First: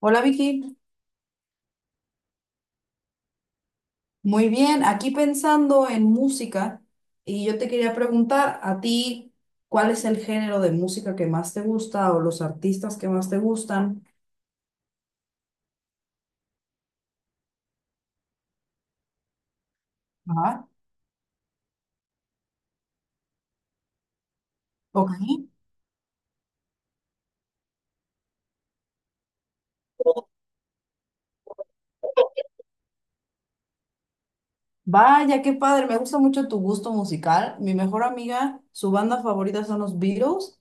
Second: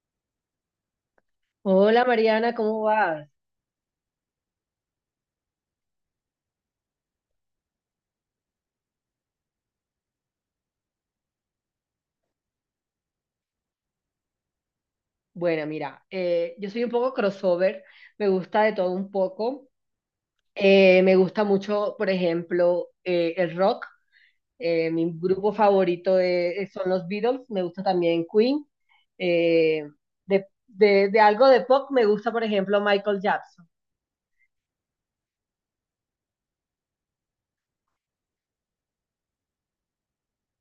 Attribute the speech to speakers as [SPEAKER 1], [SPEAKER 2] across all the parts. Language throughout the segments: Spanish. [SPEAKER 1] Hola Vicky,
[SPEAKER 2] Hola Mariana, ¿cómo vas?
[SPEAKER 1] muy bien. Aquí pensando en música y yo te quería preguntar a ti, ¿cuál es el género de música que más te gusta o los artistas que más te gustan?
[SPEAKER 2] Bueno, mira, yo soy un poco crossover, me gusta de todo un poco.
[SPEAKER 1] Ajá.
[SPEAKER 2] Me gusta mucho, por ejemplo, el rock. Mi
[SPEAKER 1] Ok.
[SPEAKER 2] grupo favorito son los Beatles, me gusta también Queen. Eh, de algo de pop me gusta, por ejemplo, Michael Jackson.
[SPEAKER 1] Vaya, qué padre, me gusta mucho tu gusto musical. Mi mejor amiga, su banda favorita son los Beatles.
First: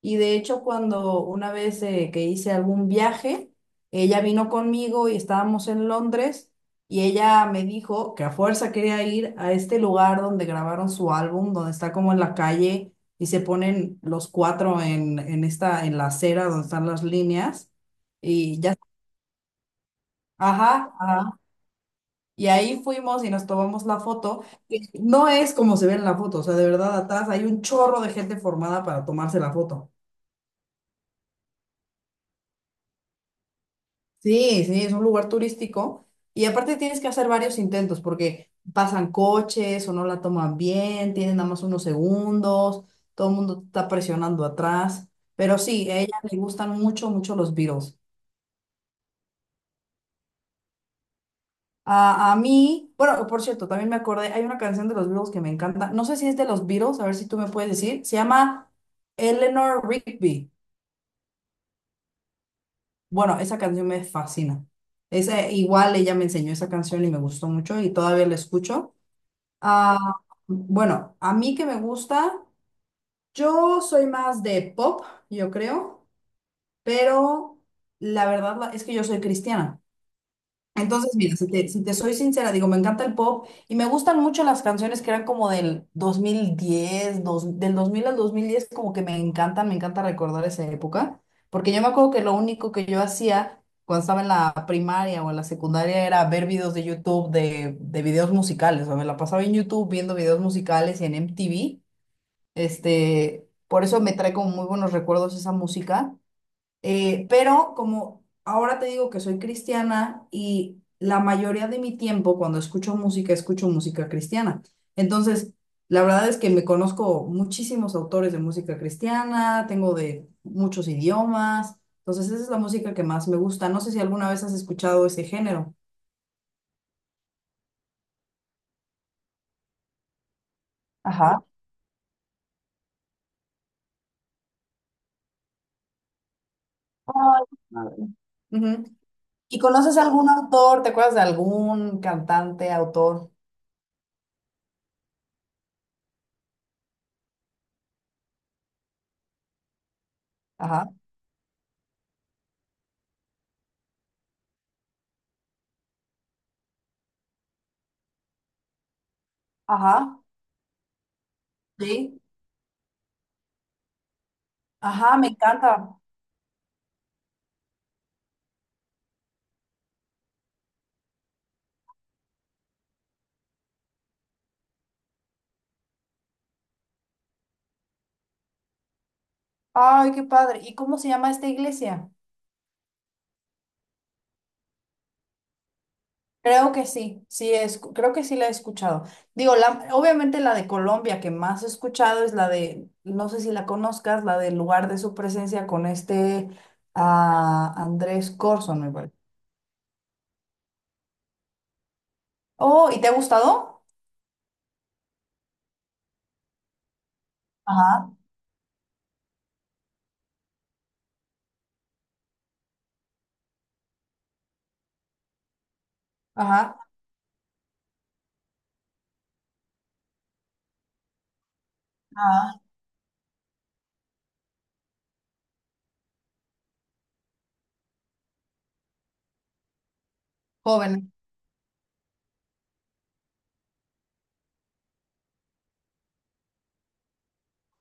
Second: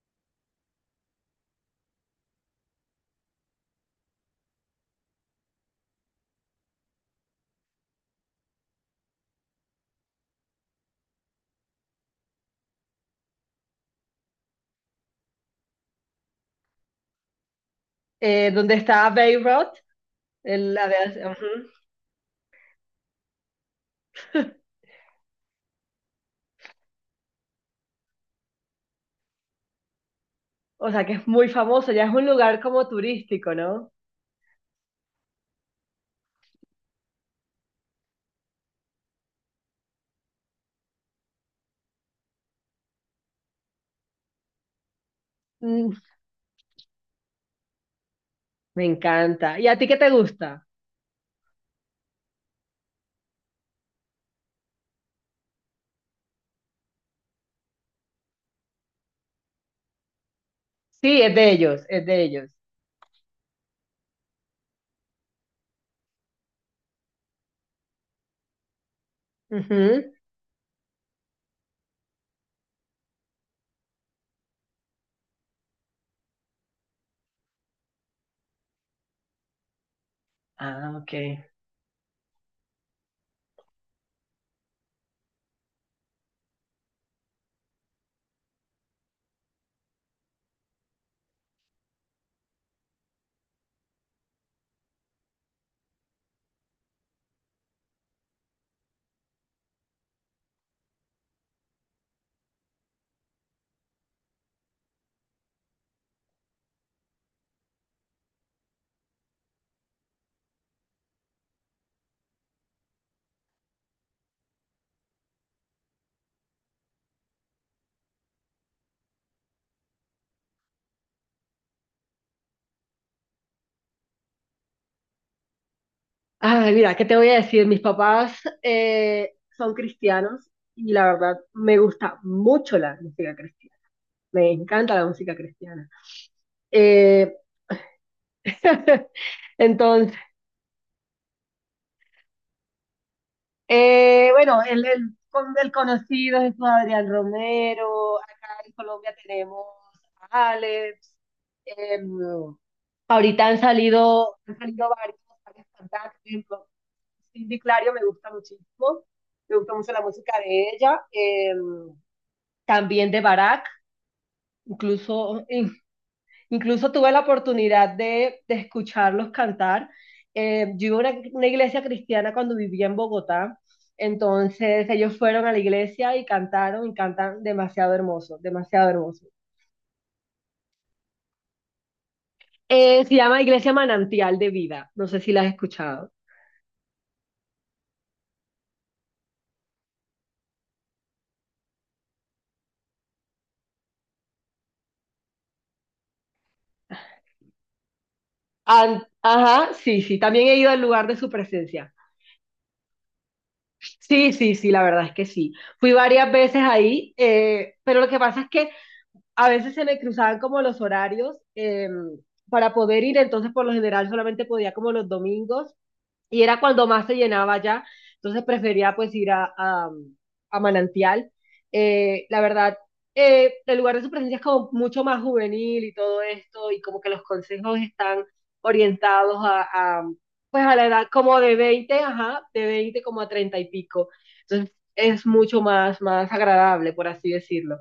[SPEAKER 1] Y de hecho, cuando una vez que hice algún viaje, ella vino conmigo y estábamos en Londres y ella me dijo que a fuerza quería ir a este lugar donde grabaron su álbum, donde está como en la calle y se ponen los cuatro en esta, en la acera donde están las líneas. Y
[SPEAKER 2] Donde
[SPEAKER 1] ya,
[SPEAKER 2] está Bay Road,
[SPEAKER 1] ajá, ajá.
[SPEAKER 2] ujú.
[SPEAKER 1] Y ahí fuimos y nos tomamos la foto. No es como se ve en la foto, o sea, de verdad atrás hay un chorro de gente formada para tomarse la foto.
[SPEAKER 2] O sea, que es muy famoso, ya es un lugar como turístico, ¿no?
[SPEAKER 1] Sí, sí, es un lugar turístico y aparte tienes que hacer varios intentos porque pasan coches o no la toman bien, tienen nada más unos segundos, todo el mundo te está presionando atrás, pero sí,
[SPEAKER 2] Mm,
[SPEAKER 1] a ella le gustan mucho, mucho los Beatles.
[SPEAKER 2] me encanta. ¿Y a ti qué te gusta?
[SPEAKER 1] A mí, bueno, por cierto, también me acordé, hay una canción de los Beatles que me encanta, no sé si es de los Beatles, a ver si tú me puedes decir, se llama Eleanor Rigby.
[SPEAKER 2] Sí, es de ellos, es de ellos.
[SPEAKER 1] Bueno, esa canción me fascina. Esa, igual ella me enseñó esa canción y me gustó mucho y todavía la escucho. Ah,
[SPEAKER 2] Ujú.
[SPEAKER 1] bueno, a mí que me gusta, yo soy más de pop, yo creo, pero es que yo soy cristiana.
[SPEAKER 2] Ah,
[SPEAKER 1] Entonces,
[SPEAKER 2] ok.
[SPEAKER 1] mira, si te soy sincera, digo, me encanta el pop y me gustan mucho las canciones que eran como del 2010, del 2000 al 2010, como que me encantan, me encanta recordar esa época, porque yo me acuerdo que lo único que yo hacía cuando estaba en la primaria o en la secundaria era ver videos de YouTube de videos musicales, o sea, me la pasaba en YouTube viendo videos musicales y en MTV, por eso me trae como muy buenos recuerdos esa música. Pero como ahora te digo que soy cristiana y la mayoría de mi tiempo cuando escucho música cristiana. Entonces, la verdad es que me conozco muchísimos autores de música cristiana, tengo de muchos idiomas. Entonces, esa es la música que más me gusta. No sé si alguna vez has escuchado ese género.
[SPEAKER 2] Ay, mira, ¿qué te voy a decir? Mis papás son cristianos y la verdad
[SPEAKER 1] Ajá.
[SPEAKER 2] me gusta mucho la música cristiana. Me encanta la música cristiana. Eh,
[SPEAKER 1] Ay, madre. Ujú. ¿Y conoces
[SPEAKER 2] entonces,
[SPEAKER 1] algún autor? ¿Te acuerdas de algún cantante, autor?
[SPEAKER 2] bueno, el conocido es Adrián Romero. Acá en Colombia tenemos a
[SPEAKER 1] Ajá,
[SPEAKER 2] Alex. em, Ahorita han salido, varios cantantes. Cindy Clario me gusta muchísimo, me gusta mucho la
[SPEAKER 1] ajá.
[SPEAKER 2] música de ella,
[SPEAKER 1] Sí.
[SPEAKER 2] también de Barack,
[SPEAKER 1] Ajá, me
[SPEAKER 2] incluso,
[SPEAKER 1] encanta.
[SPEAKER 2] incluso tuve la oportunidad de escucharlos cantar. Yo iba a una iglesia cristiana cuando vivía en Bogotá, entonces ellos fueron a la iglesia y cantaron y cantan demasiado hermoso, demasiado hermoso.
[SPEAKER 1] Ay, qué padre. ¿Y cómo se llama esta iglesia?
[SPEAKER 2] Se llama Iglesia Manantial de Vida, no sé si la has escuchado.
[SPEAKER 1] Creo que sí, sí, es, creo que sí la he escuchado. Digo, la, obviamente la de Colombia que más he escuchado es la de, no sé si la conozcas, la del lugar de su presencia con este ah, Andrés Corson, me parece.
[SPEAKER 2] Ajá, sí, sí, también he ido al lugar de su presencia.
[SPEAKER 1] Oh, ¿y te ha gustado?
[SPEAKER 2] Sí, sí, sí, la verdad es que sí. Fui varias veces ahí, pero lo
[SPEAKER 1] Ajá,
[SPEAKER 2] que pasa es que a veces se me cruzaban como los horarios para poder ir, entonces por lo general solamente podía como los domingos y era
[SPEAKER 1] ajá,
[SPEAKER 2] cuando más se llenaba ya, entonces prefería pues ir a Manantial. La
[SPEAKER 1] ajá.
[SPEAKER 2] verdad, el lugar de su presencia es como mucho más juvenil y todo esto, y como que los consejos están orientados pues a la edad
[SPEAKER 1] Joven.
[SPEAKER 2] como de 20 ajá, de 20 como a 30 y pico. Entonces es mucho más, más agradable, por así decirlo.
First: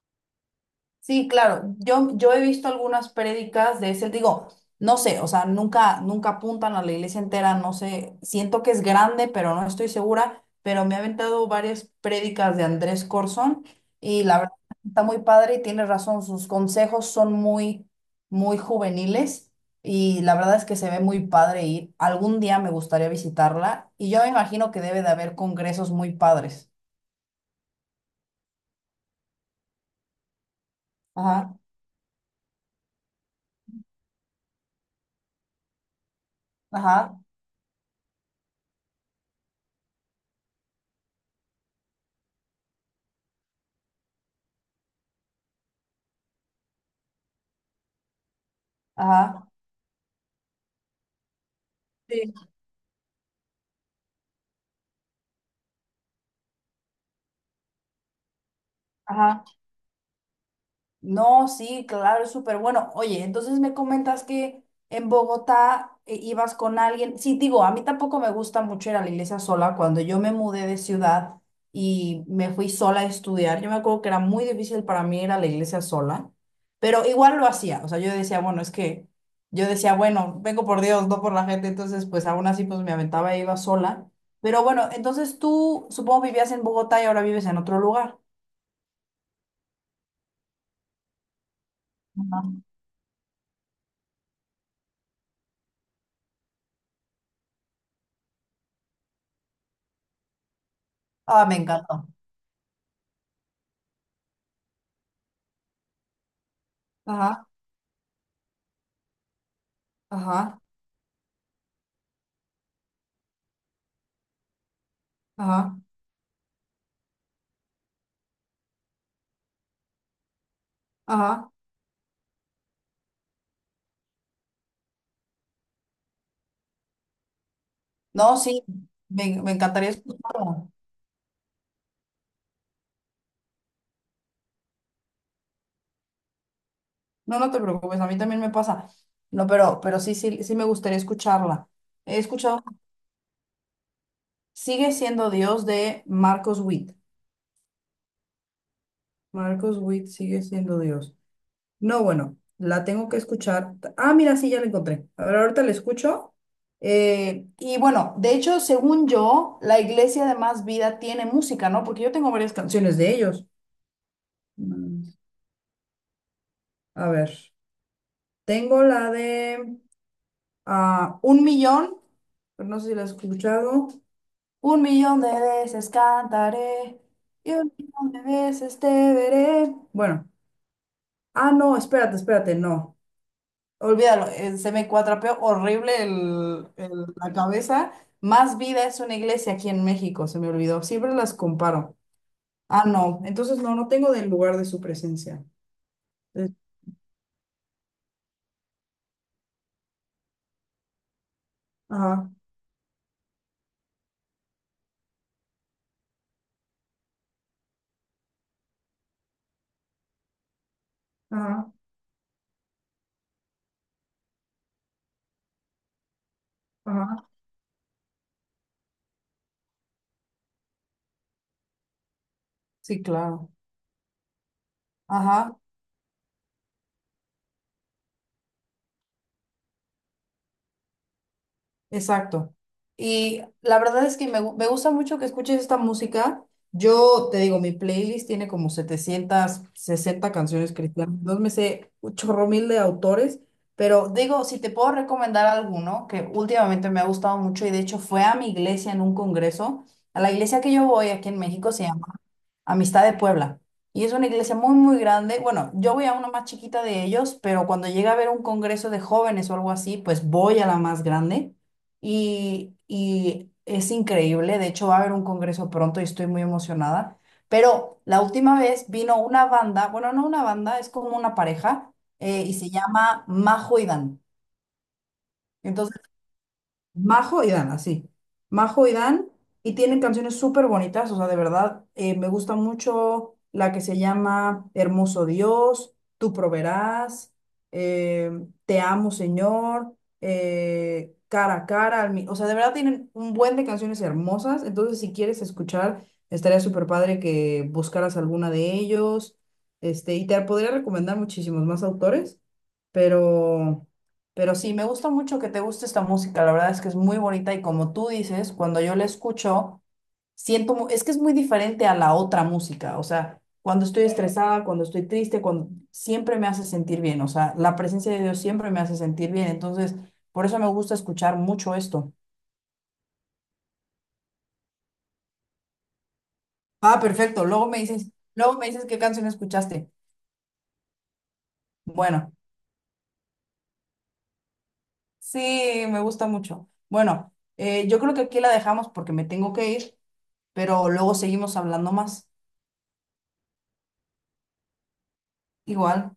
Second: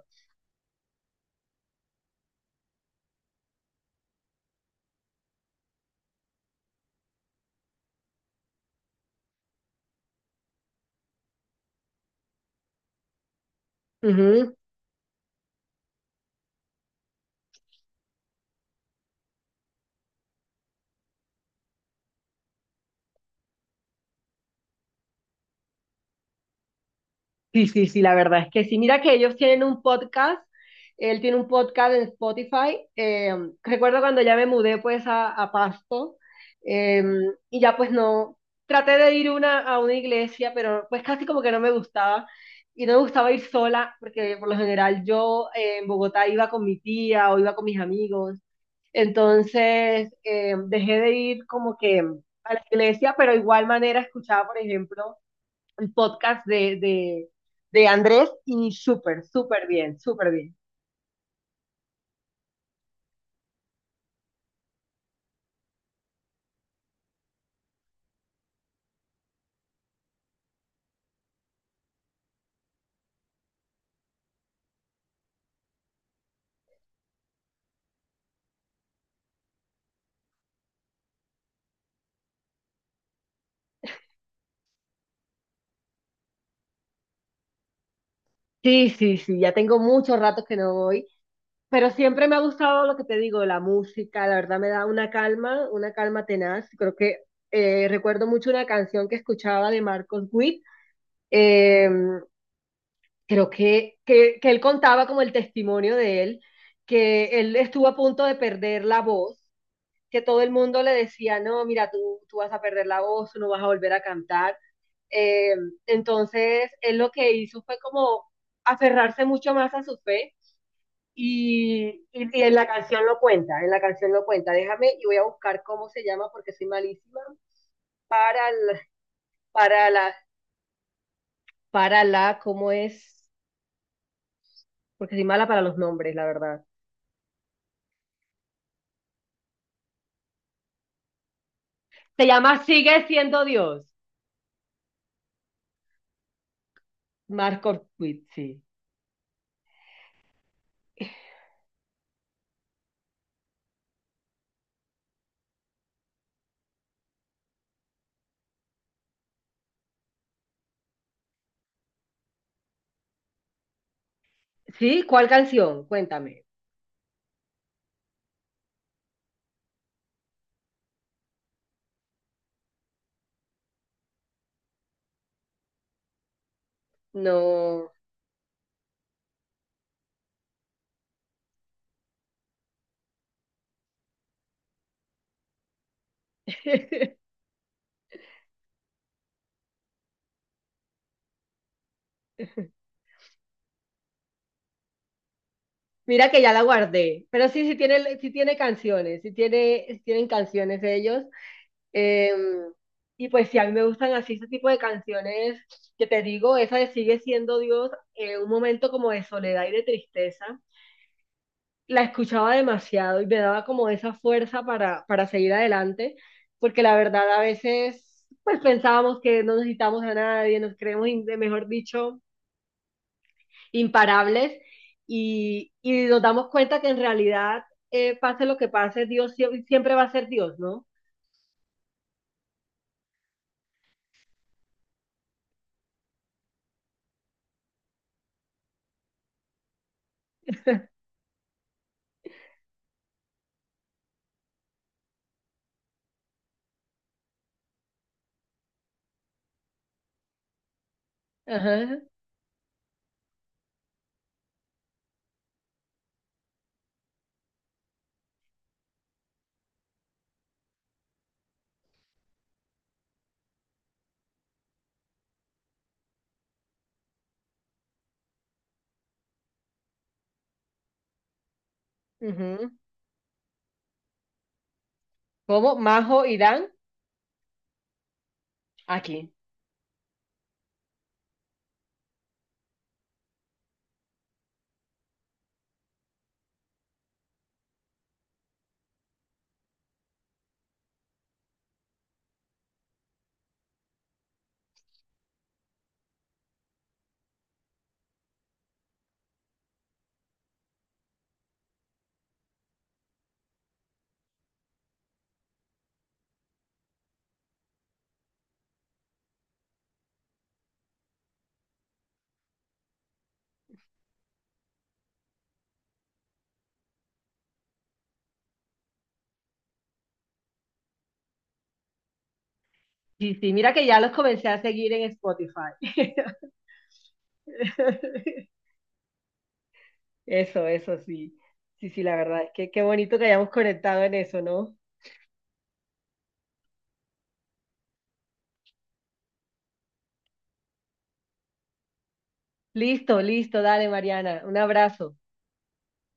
[SPEAKER 1] Sí, claro. Yo he visto algunas prédicas de ese, digo, no sé, o sea, nunca, nunca apuntan a la iglesia entera, no sé, siento que es grande, pero no estoy segura, pero me ha aventado varias prédicas de Andrés Corzón y la verdad
[SPEAKER 2] Ujú.
[SPEAKER 1] está muy padre y tiene razón, sus consejos son muy, muy juveniles y la verdad es que se ve muy padre ir. Algún día me gustaría visitarla y yo me imagino que debe de haber congresos muy padres.
[SPEAKER 2] Sí, sí, sí, la verdad es que sí. Mira que ellos tienen un podcast, él tiene un
[SPEAKER 1] Ajá,
[SPEAKER 2] podcast en Spotify. Recuerdo cuando ya me mudé pues a Pasto eh,
[SPEAKER 1] ajá,
[SPEAKER 2] y ya pues no, traté de ir una, a una iglesia, pero pues casi como que no me gustaba y no me gustaba ir sola porque por lo general yo en Bogotá iba con mi tía o iba con mis amigos.
[SPEAKER 1] ajá.
[SPEAKER 2] Entonces dejé de ir como que
[SPEAKER 1] Sí.
[SPEAKER 2] a la iglesia, pero de igual manera escuchaba, por ejemplo el podcast de Andrés y súper,
[SPEAKER 1] Ajá.
[SPEAKER 2] súper bien, súper bien.
[SPEAKER 1] No, sí, claro, es súper bueno. Oye, entonces me comentas que en Bogotá ibas con alguien. Sí, digo, a mí tampoco me gusta mucho ir a la iglesia sola. Cuando yo me mudé de ciudad y me fui sola a estudiar, yo me acuerdo que era muy difícil para mí ir a la iglesia sola, pero igual lo hacía. O sea, yo decía, bueno, vengo por Dios, no por la gente. Entonces, pues aún así, pues me aventaba e iba sola. Pero bueno, entonces tú supongo vivías en Bogotá y ahora vives en otro lugar.
[SPEAKER 2] Sí, sí, sí, ya tengo muchos ratos que no voy, pero siempre me ha
[SPEAKER 1] Ajá.
[SPEAKER 2] gustado lo que te digo, la música, la verdad me da una calma tenaz. Creo que recuerdo mucho una canción que escuchaba de Marcos Witt,
[SPEAKER 1] Ah, me
[SPEAKER 2] eh,
[SPEAKER 1] encantó.
[SPEAKER 2] creo que él contaba como el testimonio de él, que
[SPEAKER 1] Ajá.
[SPEAKER 2] él estuvo a punto de perder la voz, que todo el
[SPEAKER 1] Ajá,
[SPEAKER 2] mundo le decía, no, mira, tú vas a perder la voz, tú no vas a volver a cantar. Eh,
[SPEAKER 1] ajá,
[SPEAKER 2] entonces, él lo que hizo fue como aferrarse mucho más a su fe
[SPEAKER 1] ajá.
[SPEAKER 2] y en la canción lo cuenta, en la canción lo cuenta. Déjame y voy a buscar cómo se llama porque soy malísima
[SPEAKER 1] No,
[SPEAKER 2] para
[SPEAKER 1] sí,
[SPEAKER 2] la,
[SPEAKER 1] me
[SPEAKER 2] para
[SPEAKER 1] encantaría
[SPEAKER 2] la,
[SPEAKER 1] escucharla.
[SPEAKER 2] para la, ¿cómo es? Porque soy mala para los nombres, la verdad.
[SPEAKER 1] No, no te preocupes, a mí también me pasa. No, pero sí, sí, sí me gustaría escucharla. He
[SPEAKER 2] Se
[SPEAKER 1] escuchado,
[SPEAKER 2] llama Sigue siendo Dios.
[SPEAKER 1] sigue siendo Dios de Marcos Witt.
[SPEAKER 2] Marco Witt, sí.
[SPEAKER 1] Marcos Witt sigue siendo Dios. No, bueno, la tengo que escuchar. Ah, mira, sí, ya la encontré. A ver, ahorita la escucho. Y bueno, de hecho, según yo, la iglesia de Más Vida tiene música, ¿no? Porque yo tengo varias canciones de ellos.
[SPEAKER 2] ¿Sí?
[SPEAKER 1] Mm.
[SPEAKER 2] ¿Cuál canción? Cuéntame.
[SPEAKER 1] A ver. Tengo la de ah, un millón, pero no sé si la has escuchado. Un millón de veces cantaré y un
[SPEAKER 2] No.
[SPEAKER 1] millón de veces te veré. Bueno, ah, no, espérate, espérate, no. Olvídalo, se me cuatrapeó horrible el- el- la cabeza. Más vida es una iglesia aquí en México, se me olvidó. Siempre las comparo. Ah, no, entonces no, no tengo del lugar de su presencia.
[SPEAKER 2] Mira que
[SPEAKER 1] Eh,
[SPEAKER 2] ya la guardé, pero sí, sí tiene canciones, sí tiene, sí tienen canciones ellos.
[SPEAKER 1] Ajá,
[SPEAKER 2] Eh, y pues sí, a mí me gustan así ese tipo de canciones que te digo, esa de Sigue siendo Dios, un momento como de soledad y de tristeza.
[SPEAKER 1] ajá,
[SPEAKER 2] La escuchaba demasiado y me daba como esa fuerza para seguir adelante, porque la
[SPEAKER 1] ajá.
[SPEAKER 2] verdad a veces pues pensábamos que no necesitamos a nadie, nos creemos, mejor dicho,
[SPEAKER 1] Sí, claro.
[SPEAKER 2] imparables
[SPEAKER 1] Ajá.
[SPEAKER 2] nos damos cuenta que en realidad, pase lo que pase, Dios siempre va a ser Dios, ¿no?
[SPEAKER 1] Exacto. Y la verdad es que me gusta mucho que escuches esta música. Yo te digo, mi playlist tiene como 760 canciones cristianas. Entonces me sé un chorro mil de autores. Pero digo, si te puedo recomendar alguno que últimamente me ha gustado mucho y de hecho fue a mi iglesia en un congreso. A la iglesia que yo voy aquí en México se
[SPEAKER 2] Ajá,
[SPEAKER 1] llama Amistad de Puebla. Y es una iglesia muy, muy grande. Bueno, yo voy a una más chiquita de ellos, pero cuando llega a haber un congreso de jóvenes o algo así, pues voy a la más grande. Y es increíble. De hecho, va a haber un congreso pronto y estoy muy emocionada. Pero la última vez vino una banda, bueno, no una banda, es como una pareja, y se
[SPEAKER 2] ujú.
[SPEAKER 1] llama Majo y Dan.
[SPEAKER 2] ¿Cómo?
[SPEAKER 1] Entonces
[SPEAKER 2] Majo, Irán,
[SPEAKER 1] Majo y Dan, así. Majo y Dan,
[SPEAKER 2] aquí.
[SPEAKER 1] y tienen canciones súper bonitas, o sea, de verdad, me gusta mucho la que se llama Hermoso Dios, Tú proveerás, eh, Te amo Señor, Cara a Cara, o sea, de verdad tienen un buen de canciones hermosas, entonces si quieres escuchar, estaría súper padre que buscaras alguna de ellos, y te podría recomendar muchísimos más autores, pero, pero sí, me gusta mucho que te guste esta música, la verdad es que es muy bonita y como tú dices, cuando yo la escucho, es que es muy diferente a la otra música, o sea, cuando estoy estresada, cuando estoy triste, cuando, siempre me hace sentir bien, o sea, la presencia de Dios siempre me hace sentir bien, entonces, por eso me gusta escuchar mucho esto.
[SPEAKER 2] Sí, sí, mira que ya los comencé a seguir en Spotify.
[SPEAKER 1] Ah, perfecto, luego me dices qué canción escuchaste.
[SPEAKER 2] Eso sí. Sí, sí, la
[SPEAKER 1] Bueno,
[SPEAKER 2] verdad es que qué bonito que hayamos conectado en eso, ¿no?
[SPEAKER 1] sí, me gusta mucho. Bueno, yo creo que aquí la dejamos porque me tengo que ir, pero luego seguimos hablando más.
[SPEAKER 2] Listo, listo, dale, Mariana. Un abrazo.
[SPEAKER 1] Igual.